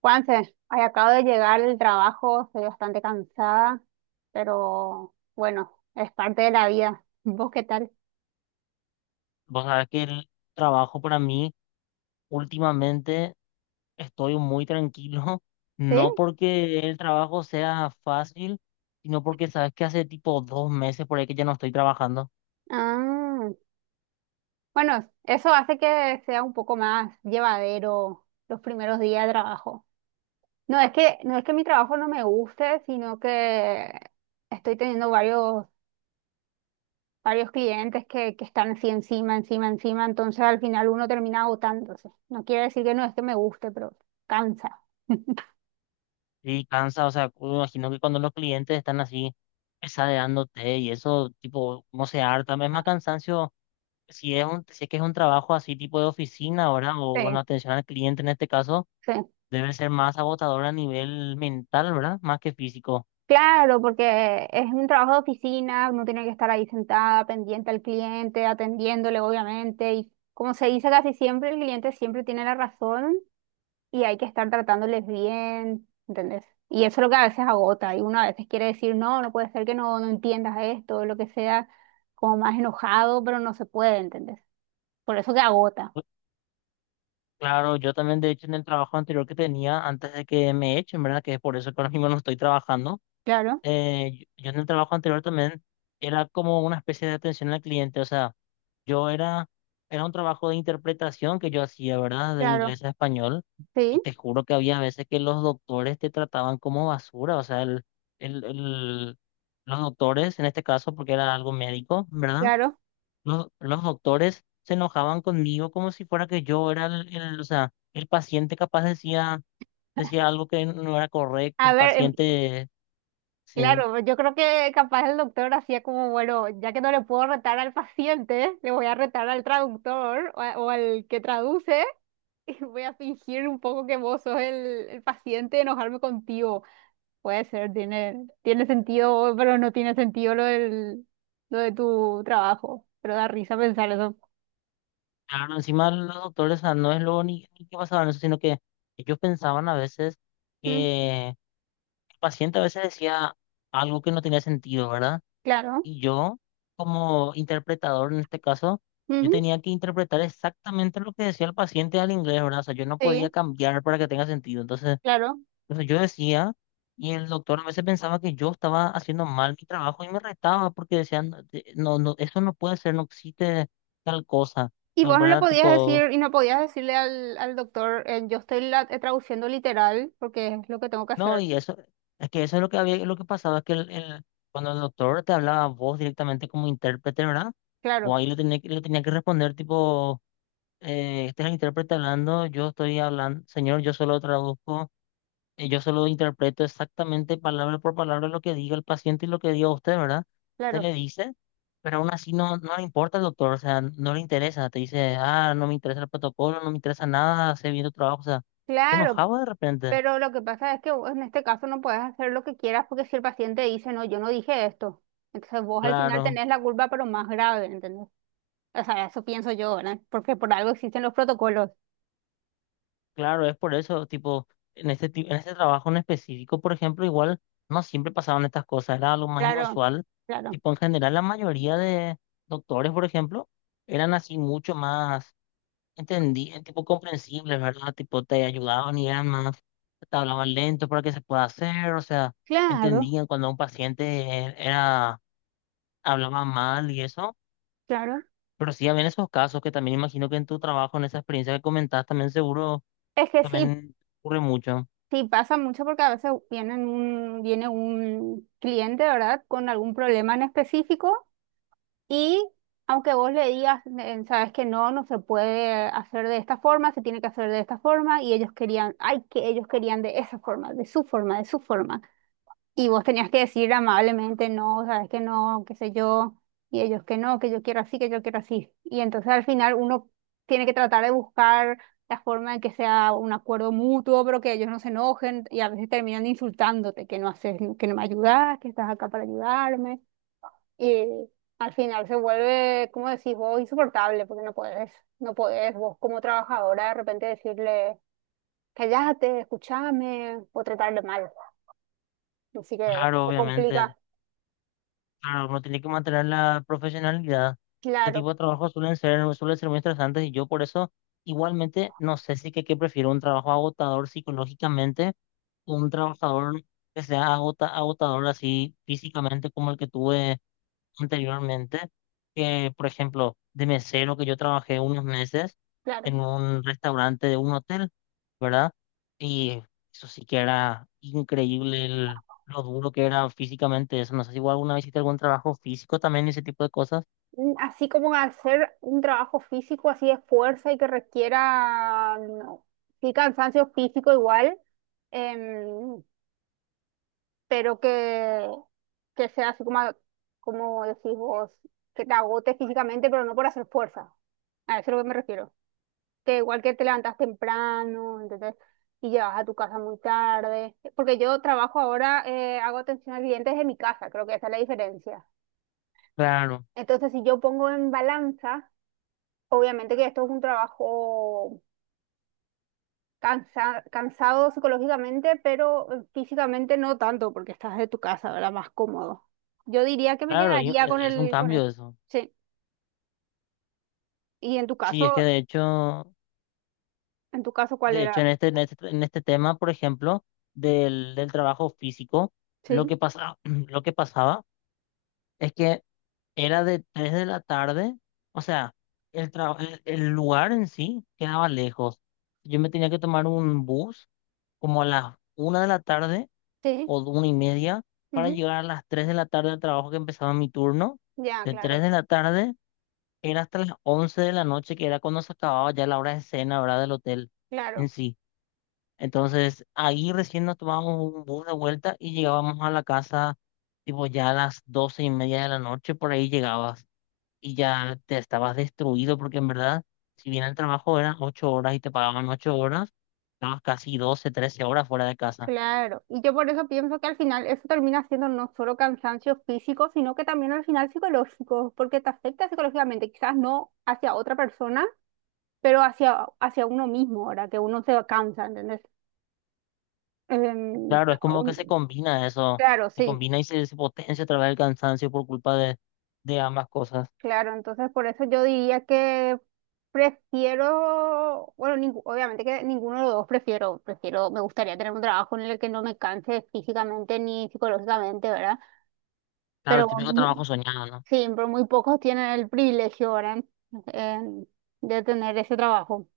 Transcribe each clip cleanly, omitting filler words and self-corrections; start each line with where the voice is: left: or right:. right: Juanse, ay, acabo de llegar del trabajo, estoy bastante cansada, pero bueno, es parte de la vida. ¿Vos qué tal?
left: Vos sabés que el trabajo para mí últimamente estoy muy tranquilo,
right: ¿Sí?
left: no porque el trabajo sea fácil, sino porque sabes que hace tipo 2 meses por ahí que ya no estoy trabajando
right: Ah, bueno, eso hace que sea un poco más llevadero los primeros días de trabajo. No es que mi trabajo no me guste, sino que estoy teniendo varios clientes que están así encima, entonces al final uno termina agotándose. No quiere decir que no es que me guste, pero cansa.
left: y cansa. O sea, me imagino que cuando los clientes están así pesadeándote y eso tipo, no se harta, es más cansancio si es que es un trabajo así tipo de oficina, ¿verdad? O bueno,
right: Sí,
left: atención al cliente en este caso,
right: sí.
left: debe ser más agotador a nivel mental, ¿verdad? Más que físico.
right: Claro, porque es un trabajo de oficina, uno tiene que estar ahí sentada, pendiente al cliente, atendiéndole, obviamente, y como se dice casi siempre, el cliente siempre tiene la razón y hay que estar tratándoles bien, ¿entendés? Y eso es lo que a veces agota, y uno a veces quiere decir, no, no puede ser que no entiendas esto, lo que sea, como más enojado, pero no se puede, ¿entendés? Por eso que agota.
left: Claro, yo también, de hecho, en el trabajo anterior que tenía, antes de que me echen, ¿verdad? Que es por eso que ahora mismo no estoy trabajando.
right: Claro,
left: Yo en el trabajo anterior también era como una especie de atención al cliente. O sea, yo era un trabajo de interpretación que yo hacía, ¿verdad? De
right: claro,
left: inglés a español. Y
right: sí,
left: te juro que había veces que los doctores te trataban como basura. O sea, el, el- los doctores, en este caso, porque era algo médico, ¿verdad?
right: claro.
left: Los doctores se enojaban conmigo como si fuera que yo era o sea, el paciente capaz decía algo que no era correcto,
right: A
left: el
right: ver,
left: paciente, sí.
right: claro, yo creo que capaz el doctor hacía como, bueno, ya que no le puedo retar al paciente, le voy a retar al traductor o, a- o al que traduce y voy a fingir un poco que vos sos el paciente y enojarme contigo. Puede ser, tiene, tiene sentido, pero no tiene sentido lo de tu trabajo. Pero da risa pensar eso.
left: Claro, encima los doctores, o sea, no es lo ni que pasaban eso, sino que ellos pensaban a veces
right: Mm,
left: que el paciente a veces decía algo que no tenía sentido, ¿verdad?
right: claro,
left: Y yo, como interpretador en este caso, yo
right: ujú,
left: tenía que interpretar exactamente lo que decía el paciente al inglés, ¿verdad? O sea, yo no podía
right: sí,
left: cambiar para que tenga sentido. Entonces,
right: claro.
left: o sea yo decía, y el doctor a veces pensaba que yo estaba haciendo mal mi trabajo y me retaba porque decían, no, no, no, eso no puede ser, no existe tal cosa,
right: Y vos no le
left: ¿verdad?
right: podías
left: Tipo,
right: decir, y no podías decirle al doctor, yo estoy la- traduciendo literal porque es lo que tengo que
left: no,
right: hacer.
left: y eso, es que eso es lo que había, lo que pasaba, es que cuando el doctor te hablaba a vos directamente como intérprete, ¿verdad?
right: Claro,
left: Vos ahí le tenía, le tenía que responder tipo, este es el intérprete hablando, yo estoy hablando, señor, yo solo traduzco, yo solo interpreto exactamente palabra por palabra lo que diga el paciente y lo que diga usted, ¿verdad? Usted
right: claro,
left: le dice. Pero aún así no, no le importa el doctor, o sea, no le interesa. Te dice, ah, no me interesa el protocolo, no me interesa nada, hace bien tu trabajo. O sea, te
right: claro,
left: enojaba de repente.
right: pero lo que pasa es que vos en este caso no puedes hacer lo que quieras porque si el paciente dice, no, yo no dije esto, entonces vos al final
left: Claro,
right: tenés la culpa, pero más grave, ¿entendés? O sea, eso pienso yo, ¿verdad? Porque por algo existen los protocolos.
left: claro, es por eso, tipo, en este trabajo en específico, por ejemplo, igual no siempre pasaban estas cosas, era algo más
right: Claro,
left: inusual.
right: claro,
left: Tipo, en general, la mayoría de doctores, por ejemplo, eran así mucho más. Entendí, el tipo comprensible, ¿verdad? Tipo, te ayudaban y además te hablaban lento para que se pueda hacer, o sea,
right: claro,
left: entendían cuando un paciente hablaba mal y eso,
right: claro.
left: pero sí habían esos casos que también imagino que en tu trabajo, en esa experiencia que comentaste, también seguro,
right: Es que sí,
left: también ocurre mucho.
right: sí pasa mucho porque a veces viene un cliente, ¿verdad? Con algún problema en específico. Y aunque vos le digas, sabes que no, no se puede hacer de esta forma, se tiene que hacer de esta forma, y ellos querían, ay, que ellos querían de esa forma, de su forma, de su forma. Y vos tenías que decir amablemente, no, sabes que no, qué sé yo, y ellos que no, que yo quiero así, que yo quiero así. Y entonces al final uno tiene que tratar de buscar la forma en que sea un acuerdo mutuo, pero que ellos no se enojen y a veces terminan insultándote, que no haces, que no me ayudas, que estás acá para ayudarme. Y al final se vuelve, como decís vos, insoportable, porque no podés vos como trabajadora de repente decirle, callate, escúchame, o tratarle mal. Así que
left: Claro,
right: se
left: obviamente,
right: complica,
left: claro, uno tiene que mantener la profesionalidad. Este
right: claro,
left: tipo de trabajos suelen ser muy estresantes y yo por eso igualmente no sé si que prefiero un trabajo agotador psicológicamente un trabajador que sea agotador así físicamente como el que tuve anteriormente, que por ejemplo de mesero que yo trabajé unos meses
right: claro.
left: en un restaurante de un hotel, ¿verdad? Y eso sí que era increíble lo duro que era físicamente eso. No sé si vos alguna vez hiciste algún trabajo físico también, ese tipo de cosas.
right: Mm, así como hacer un trabajo físico así de fuerza y que requiera, no, sí, cansancio físico igual, em, pero que sea así como, como decís vos, que te agote físicamente, pero no por hacer fuerza. A eso es a lo que me refiero. Que igual que te levantas temprano, entonces, y llegas a tu casa muy tarde, porque yo trabajo ahora, hago atención al cliente desde mi casa, creo que esa es la diferencia.
left: Claro,
right: Entonces, si yo pongo en balanza, obviamente que esto es un trabajo cansa- cansado psicológicamente, pero físicamente no tanto, porque estás de tu casa, ¿verdad? Más cómodo. Yo diría que me
left: claro, y es,
right: quedaría con
left: es un
right: con el,
left: cambio eso.
right: sí. Y
left: Sí, es que de hecho...
right: en tu caso, ¿cuál
left: De hecho,
right: era?
left: en este tema, por ejemplo, del trabajo físico,
right: Sí,
left: lo que pasaba es que era de 3 de la tarde, o sea, el lugar en sí quedaba lejos. Yo me tenía que tomar un bus como a las 1 de la tarde
right: sí.
left: o de 1:30 para
right: Ujú,
left: llegar a las 3 de la tarde al trabajo que empezaba mi turno.
right: ya,
left: De
right: claro,
left: 3 de la tarde era hasta las 11 de la noche, que era cuando se acababa ya la hora de cena, ¿verdad? Del hotel
right: claro.
left: en sí. Entonces, ahí recién nos tomábamos un bus de vuelta y llegábamos a la casa, tipo ya a las 12:30 de la noche, por ahí llegabas y ya te estabas destruido, porque en verdad, si bien el trabajo eran 8 horas y te pagaban 8 horas, estabas casi 12, 13 horas fuera de casa.
right: Claro, y yo por eso pienso que al final eso termina siendo no solo cansancio físico, sino que también al final psicológico, porque te afecta psicológicamente, quizás no hacia otra persona, pero hacia uno mismo, ahora que uno se cansa, ¿entendés? Em,
left: Claro, es como que se
right: un-
left: combina eso,
right: claro,
left: se
right: sí,
left: combina y se potencia a través del cansancio por culpa de ambas cosas.
right: claro, entonces por eso yo diría que prefiero, bueno, ningú- obviamente que ninguno de los dos prefiero, prefiero, me gustaría tener un trabajo en el que no me canse físicamente ni psicológicamente, ¿verdad?
left: Claro,
right: Pero
left: el típico trabajo soñado, ¿no?
right: sí, pero muy pocos tienen el privilegio ahora en- de tener ese trabajo.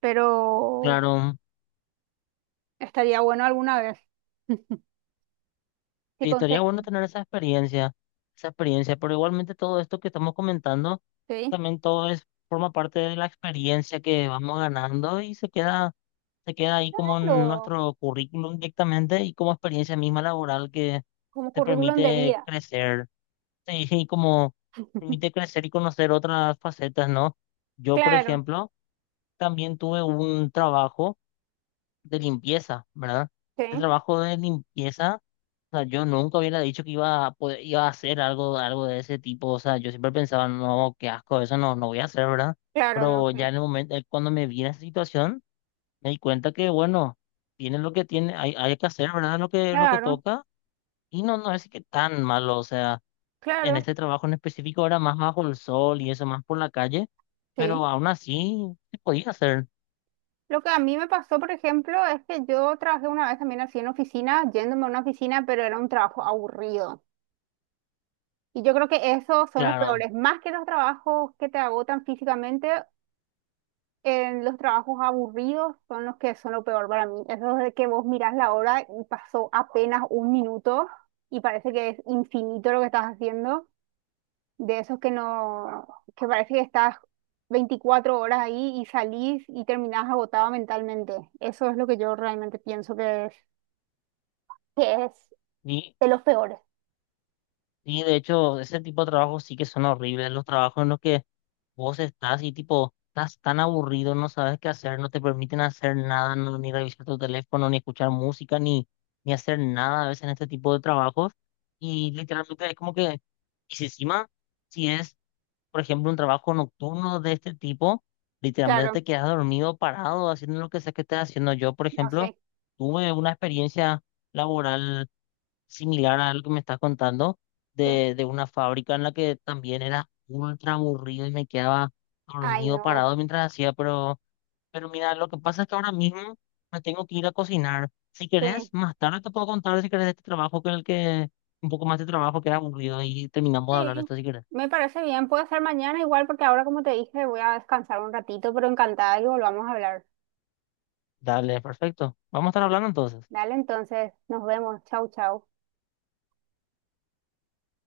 right: Pero
left: Claro.
right: estaría bueno alguna vez, si
left: Sí, estaría bueno
right: conseguís,
left: tener esa experiencia, pero igualmente todo esto que estamos comentando,
right: ¿sí?
left: también todo es, forma parte de la experiencia que vamos ganando y se queda ahí como en
right: Claro,
left: nuestro currículum directamente y como experiencia misma laboral que
right: como
left: te
right: currículum de
left: permite
right: vida.
left: crecer, sí, y como permite crecer y conocer otras facetas, ¿no? Yo, por
right: Claro,
left: ejemplo, también tuve un trabajo de limpieza, ¿verdad?
right: sí,
left: El trabajo de limpieza, o sea, yo nunca hubiera dicho que iba a iba a hacer algo de ese tipo. O sea, yo siempre pensaba, no, qué asco, eso no, no voy a hacer, ¿verdad?
right: claro, no
left: Pero ya
right: sé.
left: en el momento, cuando me vi en esa situación, me di cuenta que, bueno, tiene lo que tiene, hay que hacer, ¿verdad? Lo que
right: Claro,
left: toca. Y no, no es que tan malo. O sea, en
right: claro,
left: este trabajo en específico era más bajo el sol y eso, más por la calle.
right: sí.
left: Pero aún así, se podía hacer,
right: Lo que a mí me pasó, por ejemplo, es que yo trabajé una vez también así en oficina, yéndome a una oficina, pero era un trabajo aburrido. Y yo creo que esos son los
left: claro.
right: peores, más que los trabajos que te agotan físicamente. Los trabajos aburridos son los que son lo peor para mí. Eso de que vos mirás la hora y pasó apenas un minuto y parece que es infinito lo que estás haciendo. De esos que no, que parece que estás 24 horas ahí y salís y terminás agotado mentalmente. Eso es lo que yo realmente pienso que es
left: Y,
right: de los peores.
left: y de hecho, ese tipo de trabajos sí que son horribles, los trabajos en los que vos estás así, tipo, estás tan aburrido, no sabes qué hacer, no te permiten hacer nada, no, ni revisar tu teléfono, ni escuchar música, ni hacer nada a veces en este tipo de trabajos. Y literalmente es como que, y si encima, si es, por ejemplo, un trabajo nocturno de este tipo, literalmente
right: Claro,
left: te quedas dormido, parado, haciendo lo que sea que estés haciendo. Yo, por
right: no
left: ejemplo,
right: sé.
left: tuve una experiencia laboral similar a lo que me estás contando
right: Sí.
left: de una fábrica en la que también era ultra aburrido y me quedaba
right: Ay,
left: dormido
right: no.
left: parado mientras hacía, pero mira, lo que pasa es que ahora mismo me tengo que ir a cocinar. Si
right: Sí.
left: querés, más tarde te puedo contar si querés de este trabajo un poco más de trabajo que era aburrido y terminamos de hablar de
right: Sí,
left: esto si querés.
right: me parece bien. Puede ser mañana igual porque ahora, como te dije, voy a descansar un ratito, pero encantada que volvamos a hablar.
left: Dale, perfecto. Vamos a estar hablando entonces.
right: Dale, entonces, nos vemos. Chau, chau.